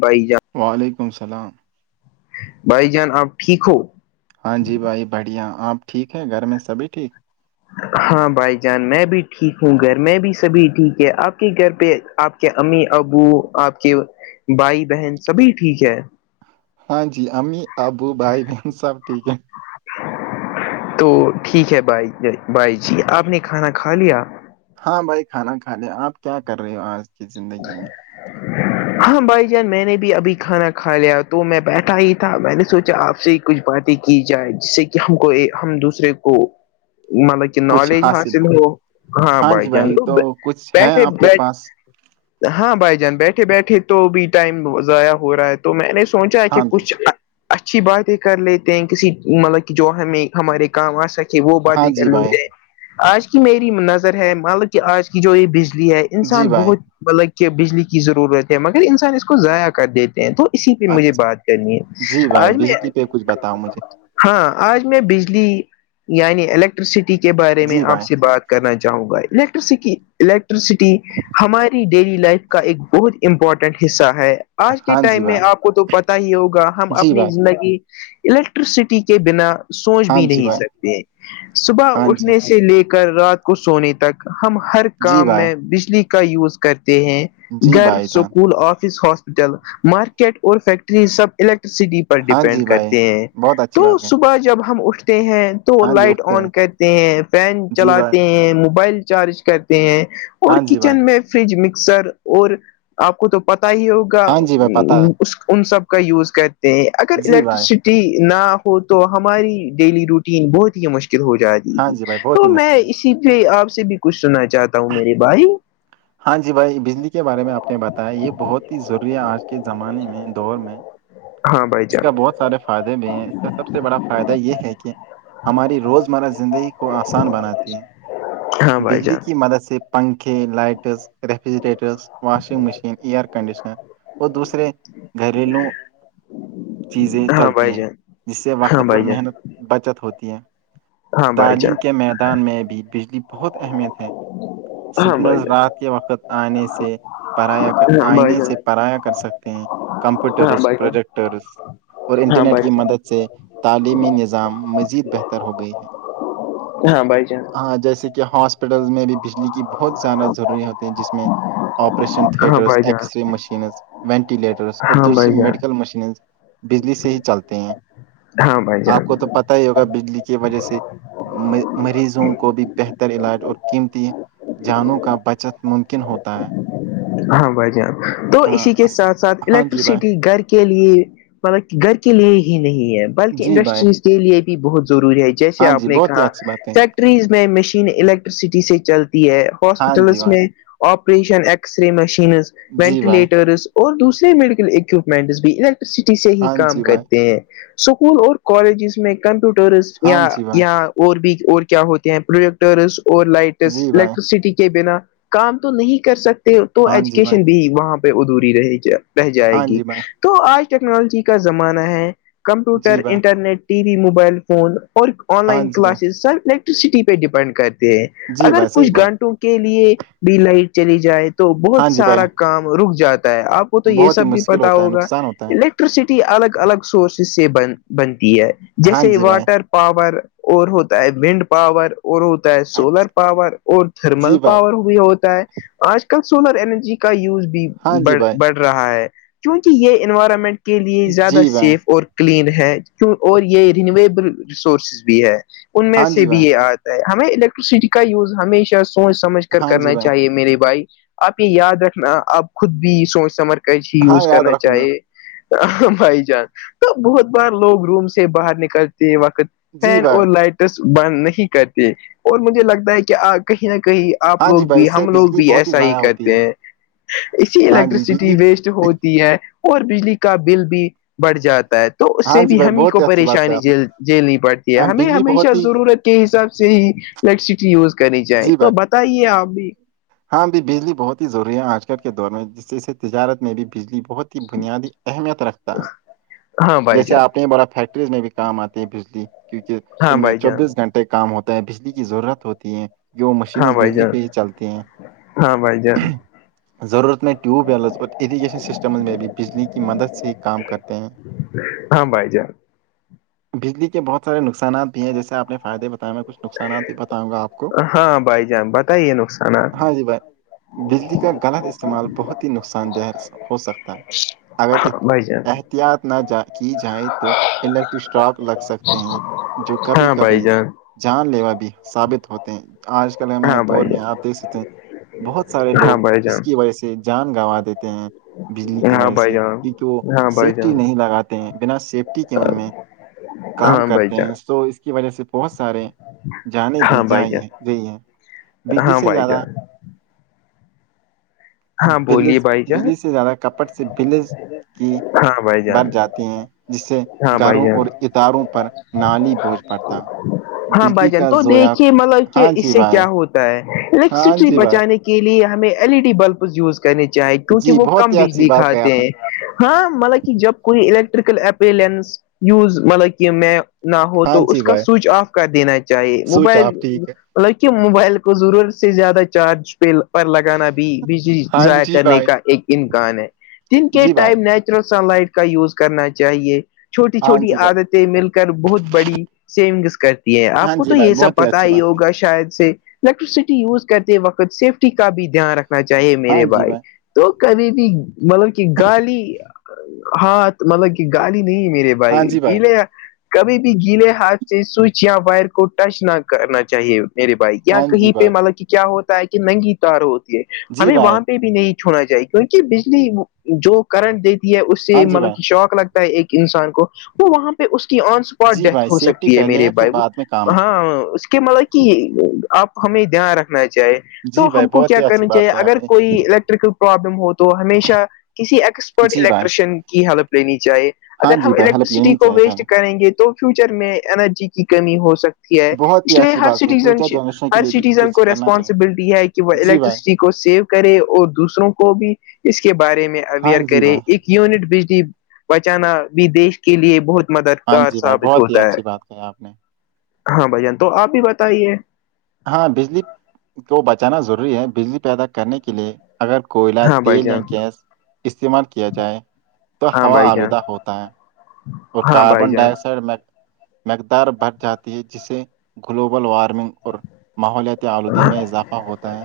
by جان [unintelligible] وعلیکم السلام بھائی جان آپ ٹھیک ہو ہاں جی بھائی بڑھیا آپ ٹھیک ہیں گھر میں سبھی ٹھیک ہاں بھائی جان میں بھی ٹھیک ہوں گھر میں بھی سبھی ٹھیک ہے آپ کے گھر پہ آپ کے امی ابو آپ کے بھائی بہن سبھی ٹھیک ہے ہاں جی امی ابو بھائی بہن سب ٹھیک ہیں تو ٹھیک ہے بھائی بھائی جی آپ نے کھانا کھا لیا ہاں بھائی کھانا کھا لے آپ کیا کر رہے ہو آج کی زندگی [inaudible] میں [inaudible] ہاں بھائی جان میں نے بھی ابھی کھانا کھا لیا تو میں بیٹھا ہی تھا میں نے سوچا آپ سے کچھ باتیں کی جائے جس سے کہ ہم کو ہم دوسرے کو مطلب نالج حاصل ہو ہاں بھائی جی جان تو کچھ ہے بیٹھے آپ کے بیٹھ پاس ہاں بھائی جان بیٹھے بیٹھے تو بھی ٹائم ضائع ہو رہا ہے تو میں نے سوچا ہے کہ ہاں جی کچھ [unintelligible] اچھی باتیں کر لیتے ہیں کسی مطلب کہ جو ہمیں ہمارے کام آ سکتے کہ وہ ہاں باتیں جی کرنی بھائی چاہ آج کی میری نظر ہے مان لو کہ آج کی جو یہ بجلی ہے جی انسان بھائی بہت مطلب کہ بجلی کی ضرورت ہے مگر انسان اس کو ضائع کر دیتے ہیں تو اسی پہ مجھے اچھا بات کرنی جی ہے بھائی آج میں بجلی پہ کچھ بتاؤ مجھے ہاں آج میں بجلی یعنی الیکٹرسٹی کے بارے میں جی آپ بھائی سے بات کرنا چاہوں گا الیکٹرسٹی الیکٹرسٹی ہماری ڈیلی لائف کا ایک بہت امپورٹنٹ حصہ ہے آج کے ہاں جی ٹائم میں بھائی آپ کو تو پتا ہی ہوگا ہم جی اپنی بھائی زندگی الیکٹرسٹی کے بنا سوچ ہاں بھی جی نہیں بھائی سکتے صبح ہاں جی اٹھنے سے لے کے کر رات کو سونے تک ہم ہر جی کام بھائی میں بجلی کا یوز کرتے ہیں جی گھر بھائی جان اسکول آفس ہاسپٹل مارکیٹ اور فیکٹری سب الیکٹرسٹی ہاں جی ڈیپینڈ بھائی کرتے ہیں بہت اچھی تو بات ہے صبح جب ہم اٹھتے ہیں تو ہاں جی لائٹ اٹھتے ہیں آن کرتے ہیں فین جی بھائی چلاتے ہیں موبائل چارج کرتے ہیں اور ہاں جی بھائی کچن میں فریج مکسر اور آپ کو تو پتا ہی ہوگا ہاں جی بھائی پتہ ہے ان سب کا یوز کرتے ہیں اگر جی بھائی الیکٹریسٹی نہ ہو تو ہماری ڈیلی روٹین بہت ہی مشکل ہو جاتی ہاں جی بھائی بہت تو ہی میں مشکل ہے اسی پ آپ سے بھی کچھ سننا چاہتا ہوں میرے بھائی ہاں جی بھائی بجلی کے بارے میں آپ نے بتایا یہ بہت ہی ضروری ہے آج کے زمانے میں دور میں ہاں بھائی اس کا جان بہت سارے فائدے بھی ہیں اس کا سب سے بڑا فائدہ یہ ہے کہ ہماری روزمرہ زندگی کو آسان بناتی ہیں ہاں بھائی بجلی جان کی مدد سے پنکھے lights refrigerators washing machine air conditioner وہ دوسرے گھریلو چیزیں ہاں چلتی بھائی ہیں جان جس سے ہاں وقت اور بھائی جان محنت بچت ہوتی ہے ہاں بھائی جان تعلیم کے میدان میں بھی بجلی بہت اہمیت ہے ہاں سڈنز بھائی جان رات کے وقت آنے سے پرایا ہاں بھائی آئینے جان سے پرایا کر سکتے ہیں ہاں کمپیوٹرس بھائی جان پروجیکٹرس اور ہاں انٹرنیٹ بھائی کی مدد سے جان تعلیمی نظام مزید بہتر ہو گئی ہے ہاں بھائی جان ہاں جیسے کہ ہاسپٹل میں بھی بجلی کی بہت زیادہ ضروری ہوتی ہیں جس میں آپریشن ہاں تھیٹرس بھائی جان ایککسرے مشینز وینٹیلیٹرس اور ہاں بھائی دوسری جان میڈکل مشینز بجلی سے ہی چلتے ہیں ہاں بھائی آپ جان کو تو پت ہی ہوگا بجلی کی وجہ سے مریضوں کو بھی بہتر علاج اور قیمتی جانوں کا بچت ممکن ہوتا ہے ہاں بھائی جان تو ہاں اسی کے اس- ساتھ ساتھ ہاں جی بھائی الیکٹریسٹی گھر کے کے لیے مطلب گھر کے لیے ہی نہیں ہے بلکہ جی بھائی انڈسٹریز کے لیے بھی بہت ضروری ہے جیسے ہاں آپ جی نے بہت ہی کہا اچھی بات کہی فیکٹ ریز میں مشین الیکٹریسٹی سے چلتی ہے ہاں جی ہاسپٹلس بھائی میں آپریشن ایکٹ ایکسرے مشینز جی بھائی وینٹیلیٹرز اور دوسرے میڈیکل اکوپمنٹس بھی ال سٹی سے ہی ہاں کام جی بھائی کرتے ہیں اسکول اور کالجز میں کمپیوٹرس ہاں یا جی بھائی یا اور بھی اور کیا ہوتے ہیں پروڈکٹرس اور لائٹ جی بھائی الیکٹرسٹی کے بنا کام تو نہیں کر سکتے تو ہاں جی بھائی ایجوکیشن بھی وہاں ادھوری رہ رہ جائے ہاں گی جی بھائی تو آج ٹیکنالوجی کا زمانہ ہے جی کمپیوٹر بھائی internet T V mobile phone اور آن ہاں لائن جی بھائی کلاسز سب نیکٹ ٹسٹی پہ ڈیپینڈ کرتے ہیں جی اگر بھائی صحیح کچھ بولا گھنٹوں کے لیے بھی لائٹ چلی جائے تو ہاں بہت جی بھائی سارا کام رک جاتا ہے آپ کو تو یہ بہت ہی سب بھی مشکل پتا ہوتا ہے ہوگا نقصان ہوتا لیک ٹسٹی الگ الگ سورسز سے بن بنتی ہے ہاں جیسے جی بھائی واٹر پاور اور ہوتا ہے ونڈ پاور اور ہوتا ہے اچ- سولر پاور اور تھرمل جی بھائی پاور بھی ہوتا ہے آج سولر اینرجی کا یوز ہاں جی بھیڑ بھائی بڑھ رہا ہے کیونکہ یہ انوائرمنٹ کے لیے زیادہ جی بھائی سیف اور کلین ہے کی اور یہ رینویبل ریسورسز بھی ہے ان میں ہاں سے جی بھی بھائی یہ آج ہمیں الیکٹرسٹی کا یوز ہمیشہ سوچ سمجھ کر ہاں جی کرنا بھائی چاہیے میرے بھائی آپ یہ یاد رکھنا آپ خود بھی سوچ سمر کج ہی ہاں یوز یاد کرنا رکھوں گا چاہیے بھائی جان تو بہت بار لوگ روم سے باہر نکلتے ہیں وقت جی فین بھائی اور لائٹس بند نہیں کرتے اور مجھے لگتا ہے کہ کہیں نہ کہیں آپ ہاں جی لوگ بھائی بھی اس سے ہم لوگ بجلی بھی بہت ایسا ہی ضائع ہوتی کہتے ہے ہیں اسی ہاں جی الیکٹریسٹی بجلی و ہوتی ہے اور بجلی کا بل بھی بڑھ جاتا ہے تو اس ہاں سے جی بھی بھائی ہم ہی بہت کو اچھی بات ہے پریشانی آپ نے جیل جیلنی پڑتی ہے ہاں ہمیں بجلی ہمیشہ بہت ہی ضرورت کے حساب سے ہی الیکٹرسٹی یوز کرنی جائے جی تو بھائی بتائیے آپ بھی ہاں ابھی بجلی بہت ہی ضروری ہے آج کل کے دور میں جس ج سے تجارت میں بھی بجلی بہت ہی بنیادی اہمیت رکھتا ہے ہاں بھائی جیسے جان آپ نے بڑا فیکٹری میں بھی کام آتی ہے بجلی کیونکہ ہاں ان میں بھائی جان چوبیس گھنٹے کام ہوتا ہے بجلی کی ضرورت ہوتی ہے کہ وہ ہاں مشینز بھائی بجلی جان پہ ہی چلتی ہیں ہاں بھائی جان ضرورت میں ٹیوب ویلز اور اریگیشن سسٹمز میں بھی بجلی کی مدد سے ہی کام کرتے ہیں ہاں بھائی جان بجلی کے بہت سارے نقصانات بھی ہیں جیسے آپ نے فائدے بتائے میں کچھ نقصانات بھی بتاؤں گا آپ کو ہاں بھائی جان بتائیے نقصانات جی بھائی بجلی کا غلط استعمال بہت ہی نقصان دہ ہو سکتا ہے اگر ہاں بھائی جان احتیاط نہ کی جائے تو الیکٹرک اسٹاک لگ سکتے ہیں جو کبھی ہاں بھائی کبھی جان جان لیوا بھی ثابت ہوتے ہیں آج کل ہم ہاں دور بھائی میں جان آپ دیکھ سکتے ہیں بہت سارے ہاں لوگ بھائی اس جان کی وجہ سے جان گوا دیتے ہیں بجلی کی ہاں وجہ بھائی سے جان کیونکہ وہ ہاں بھائی سیفٹی جان نہیں لگاتا ہیں بنا سیفٹی کے ان میں کام ہاں بھائی کرتے جان ہیں سو اس کی وجہ سے بہت سارے جان بھی ہاں ج بھائی ہے جان یہی ہے بجلی ہاں سے بھائی زیادہ جان ہاں بلز بولیے بھائی جان بلی سے زیادہ کپٹ سے بلز کی ہاں بھائی بر جان جاتے ہیں جس سے ہاں بھائی گھروں جان اور اتاروں پر نالی بوجھ پڑتا ہاں بھائی بجلی جان کا تو زویا دیکھیے مطلب کہ ہاں اس جی سے بھائی کیا ہوتا ہاں الیکٹرسٹی جی بھائی بچانے کے لیے ہمیں L E D bulb use کر کرنے چاہے کیونکہ جی وہ بہت کم ہی اچھی بجلی بات کہی کھاتے آپ نے ہیں ہاں مطلب کہ جب کوئی الیکٹریکل اپلینس یوز مطلب کہ میں نہ ہو ہاں تو اس جی کا بھائی سوئچ آف کر دینا چاہیے سوچ موبائل آپ ٹھیک ہے لطکہ موبائل کو ضرورت سے زیادہ چارج پہ پر لگانا بھی بجلی ہاں ضائع جی کرنے بھائی کا ایک امکان ہے دن کے جی بھائی ٹائم نیچرل سن لائٹ کا یوز کرنا چاہیے چھوٹی ہاں چھوٹی جی بھائی عادتیں مل کر بہت بڑی سیونگس کرتے یہ آپ ہاں کو تو جی بھائی یہ سب بہت پتا اچھی ہی بات کہی ہوگا شاید سے الیکٹرسٹی یوز کرتے وقت سیفٹی کا بھی دھیان رکھنا چاہیے ہاں میرے جی بھائیک بھائی تو کبھی بھی مطلب کہ گالی ہاتھ مطلب کہ گالی نہیں میرے بھائی ہاں جی گی لیا کبھی بھی گیلے ہاتھ سے سوئچ یا وائر کو ٹچ نہ کرنا چاہیے میرے بائک یا ہاں کہیں جی پہ بھائی مطلب کہ کیا ہوتا ہے کہ ننگی تار ہوتی ہے جی ہمیں بھائی وہاں پہ بھی نہیں چھوڑنا چاہیے کیونکہ بجلی جو کرنٹ دیتی ہے اس ہاں سے جی مطلب بھائی کہ شوق لگتا ایک انسان کو وہ وہاں پہ اس کی آنس اسپاٹ جی بھائی ڈیتھ ہو سیفٹی سکتی ہے پہلے میرے پھر بھائی وہ بعد میں کام ہے ہاں اس کہ مطلب کہ آپ ہمیں دھیان رکھنا چاہے جی بھائی بہت ہی اچھی بات کہ آپ نے الیکٹریکل پرابلم ہو تو ہمیشہ کسی ایکسپرٹ جی بھائی الیکٹریشن کی حلپ لینی چاہے ہاں اگر ہم جی بھائی ہیلپ الیکٹریسٹی لینی کو چاہیے پہلے ویسٹ کریں گے تو فیوچر میں انرجی کی کمی ہو سکتی ہے بہت ہی اس لیے اچھی ہر بات ہے سٹیزن فیوچر جنریشن کے ہر لیے بھی سٹیزن کچھ کو کرنا چاہیے ریسپانسبلٹی ہے کہ وہ جی الیکٹ بھائی کو سیو کرے اور دوسروں کو بھی اس کے بارے میں ہاں اویئر جی کرے بھائی ایک یونٹ بجلی بچانا بھی دیش کے لیے بہت ہاں مددگار جی بھائی ثابت بہت ہی ہوتا ہے اچھی بات کہی آپ نے ہاں بھائیان تو آپ بھی بتائیے ہاں بجلی کو بچانا ضروری ہے بجلی پیدا کرنے کے لیے اگر کوئلہ ہاں بھائی تیل یا جان گیس استعمال کیا جائے تو ہاں ہوا بھائی جان آلودہ ہوتا ہے اور ہاں بھائی کاربن جان ڈائی آکسائڈ میں مقدار بھ جاتی ہے جسے گلوبل وارمنگ اور ماحولیاتی آلودگی میں اضافہ ہوتا ہے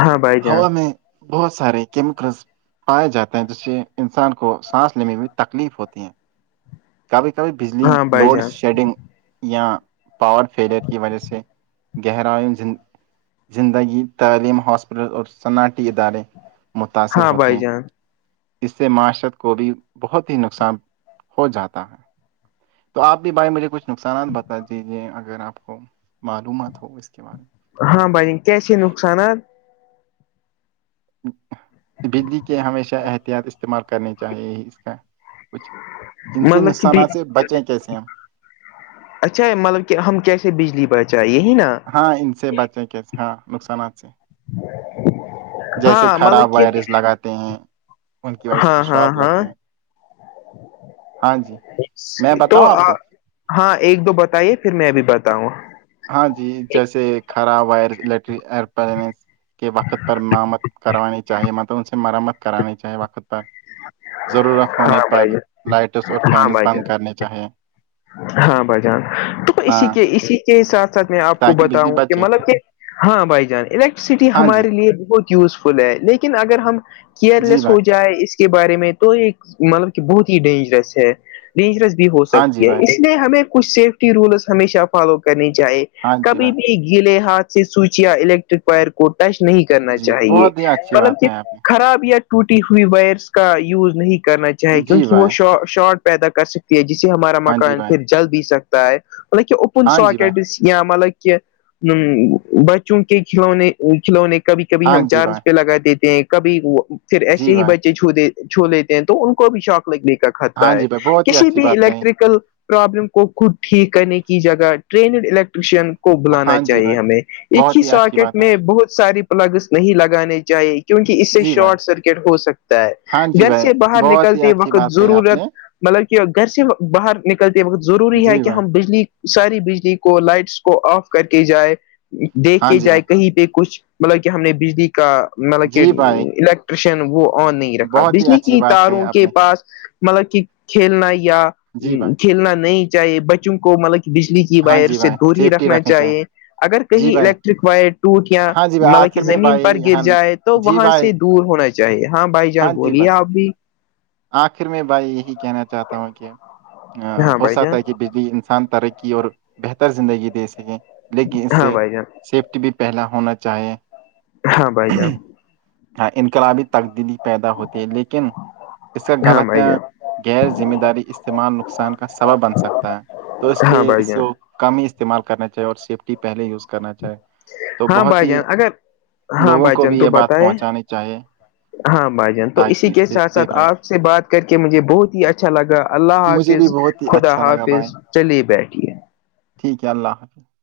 ہاں بھائی جان ہوا میں بہت سارے کیمیکلس پائے جاتے ہیں جس سے انسان کو سانس لینے میں بھی تکلیف ہوتی ہے کبھی کبھی بجلی ہاں بھائی لوڈ جان شیڈنگ یا پاور فیلئر کی وجہ سے گہرائیند زندگی تعلیم ہاسپٹل اور صنعٹیتی ادارے متاثر ہاں ہوتے بھائی ہیں جان اس سے معاشرت کو بھی بہت ہی نقصان ہو جاتا ہے تو آپ بھی بھائی مجھے کچھ نقصانات بتا دیجیے اگر آپ کو معلومات ہو اس کے بارے میں ہاں بائی کیا چ نقصانات بجلی کے ہمیشہ احتیاط استعمال کرنی چاہیے اس کا کچھ ان سے مطلب کہ نقصانات سے بچیں کیسے ہم اچھا یہ مطلب کہ ہم کیسے بجلی پہچائےے ہی نا ہاں ان سے بچیں کیس ہاں نقصانات سے جیسے ہاں خراب مطلب کہ وائرس لگاتے ہیں ان کی وائرس پ ہاں ہاں شوق ہاں لگتے ہیں ہاں جی میں تو بتاؤں آپ کو ہاں ایک دو بتائیے پھر میں بھی بتاؤں گا ہاں جی جیسے خراب وائر الیکٹر ای پر مرمت کروانی چاہیے مطلب ان سے مرمت کرانی چاہیے وقت پر ضرورت ہونے ہاں پر بھائی جان لائٹس اور ہاں فینس بھائی جان بند کرنے چاہیے ہاں بھائی جان تو اسی ہاں کے اسی کے ساتھ ساتھ میں آپ کو تاکہ بجلی بتاؤں کہ بچے مطلب کہ ہاں بھائی جان الیکٹرسٹی ہاں جی ہمارے لیے بہت یوزفل ہے لیکن اگر ہم جی کیئرلیس بھائی ہو جائے اس کے بارے میں تو یہ مطلب کہ بہت ہی ڈینجرس ہے ڈینجرس بھی ہو ہاں جی سکتی ہے بھائی اس لیے ہمیں کچھ سیفٹی رولس ہمیشہ فالو کرنی چاہے ہاں جی کبھی بھائی بھی گیلے ہاتھ سے سوچیاں الیکٹ وائر کو ٹچ نہیں کرنا جی چاہیے بہت ہی اچھی قلم بات سے ہے آپ نے خراب یا ٹوٹی ہوئی وائرس کا یوز نہیں کرنا چاہے جی کیونکہ وہ بھائی شارٹ پیدا کر سکتی ہے جسے ہمارا ہاں جی مکان بھائی خرید جل بھی سکتا ہے مطلب کہ اوپن ہاں سو جی بھائی اکڈیسی مطلب کہ بچوں کے کھلنے کھلونے کبھی کبھی ہاں ہم جی بھائی چارج پہ لگا دیتے ہیں کبھی وہ پھر جی ایسے ہی بھائی بچے جو ھ چھو لیتے ہیں تو ان کو بھی چاک لگنے کا ہاں خطرہ ہے جی بھائی بہت ہی کسی اچھی بھی بات کہی الیکٹریکل پرابلم کو خود ٹھیک کرنے کی جگہ ٹرینیڈ الیکٹریشن کو بلانا ہاں جی چاہیے بھائی ہمیں ایک ہی بہت اچھی ساکٹ بات ہے میں بہت ساری پلگس نہیں لگانے چاہیے کیونکہ اس سے جی بھائی شارٹ سرکٹ ہو سکتا ہاں ہے جی گھر بھائی سے باہر بہت ہی نکلتے اچھی وقت بات کہی آپ ضرورت نے مطلب کہ گھر سے باہر نکلتے وقت ضروری ہے جی کہ بھائی ہم بجلی ساری بجلی کو لائٹس کو آف کر کے جائے دیکھ ہاں کے جی جائے بھائی کہیں پہ کچھ مطلب کہ ہم نے بجلی کا مطلب کہ جی بھائی الیکٹریشن وہ آن نہیں رکھا بہت ہی بجلی اچھی کی بات کہی تاروں آپ کے نے پاس مطلب کہ کھیلنا یا جی بھائی کھیلنا نہیں چاہیے بچوں کو مطلب کہ بجلی ہاں وائر جی سے بھائی دور ہی سیفٹی رکھنا رکھنی چاہیے اگر کہیں جی بھائی الیکٹرک وائر ٹوٹ یا ہاں جی بھائی مل آخر میں زمین پر بھائی گر ہاں جائے تو جی وہاں بھائی سے دور ہونا چاہیے ہاں بھائی جان جی بولیے بھائی آپ بھی آخر میں بھائی یہی کہنا چاہتا ہوں کہ ہاں ہو بھائی جان سکتا ہے کہ انسان ترقی اور بہتر زندگی دے سکے لیکن اس ہاں سے بھائی جان سیفٹی بھی پہلا ہونا چاہے ہاں بھائی جان ہاں انقلابی تبدیلی پیدا ہوتی ہے لیکن اس کا ہاں غلط بھائی ہیں جان غیر ذمہ داری استعمال نقصان کا سب بن سکتا ہے تو اس ہاں لیے بھائی اس جان کو کم ہی استعمال کرنا چاہیے اور سیفٹی پہلے یوز کرنا چاہے تو ہاں بہت بھائی ہی جان اگر ہاں لوگوں بھائی کو جند بھی تو یہ بات بتائے پہنچانی چاہیے ہاں بھائی جان تو اسی تاکہ کے اس سے ساتھ ساتھ سیف رہیں آپ سے بات کر کے مجھے بہت ہی اچھا اچھا لگا اللہ مجھے بھی حافظ بہت ہی خدا اچھا لگا بھائی حافظ چلیے بیٹھیے ٹھیک ہے اللہ حافظ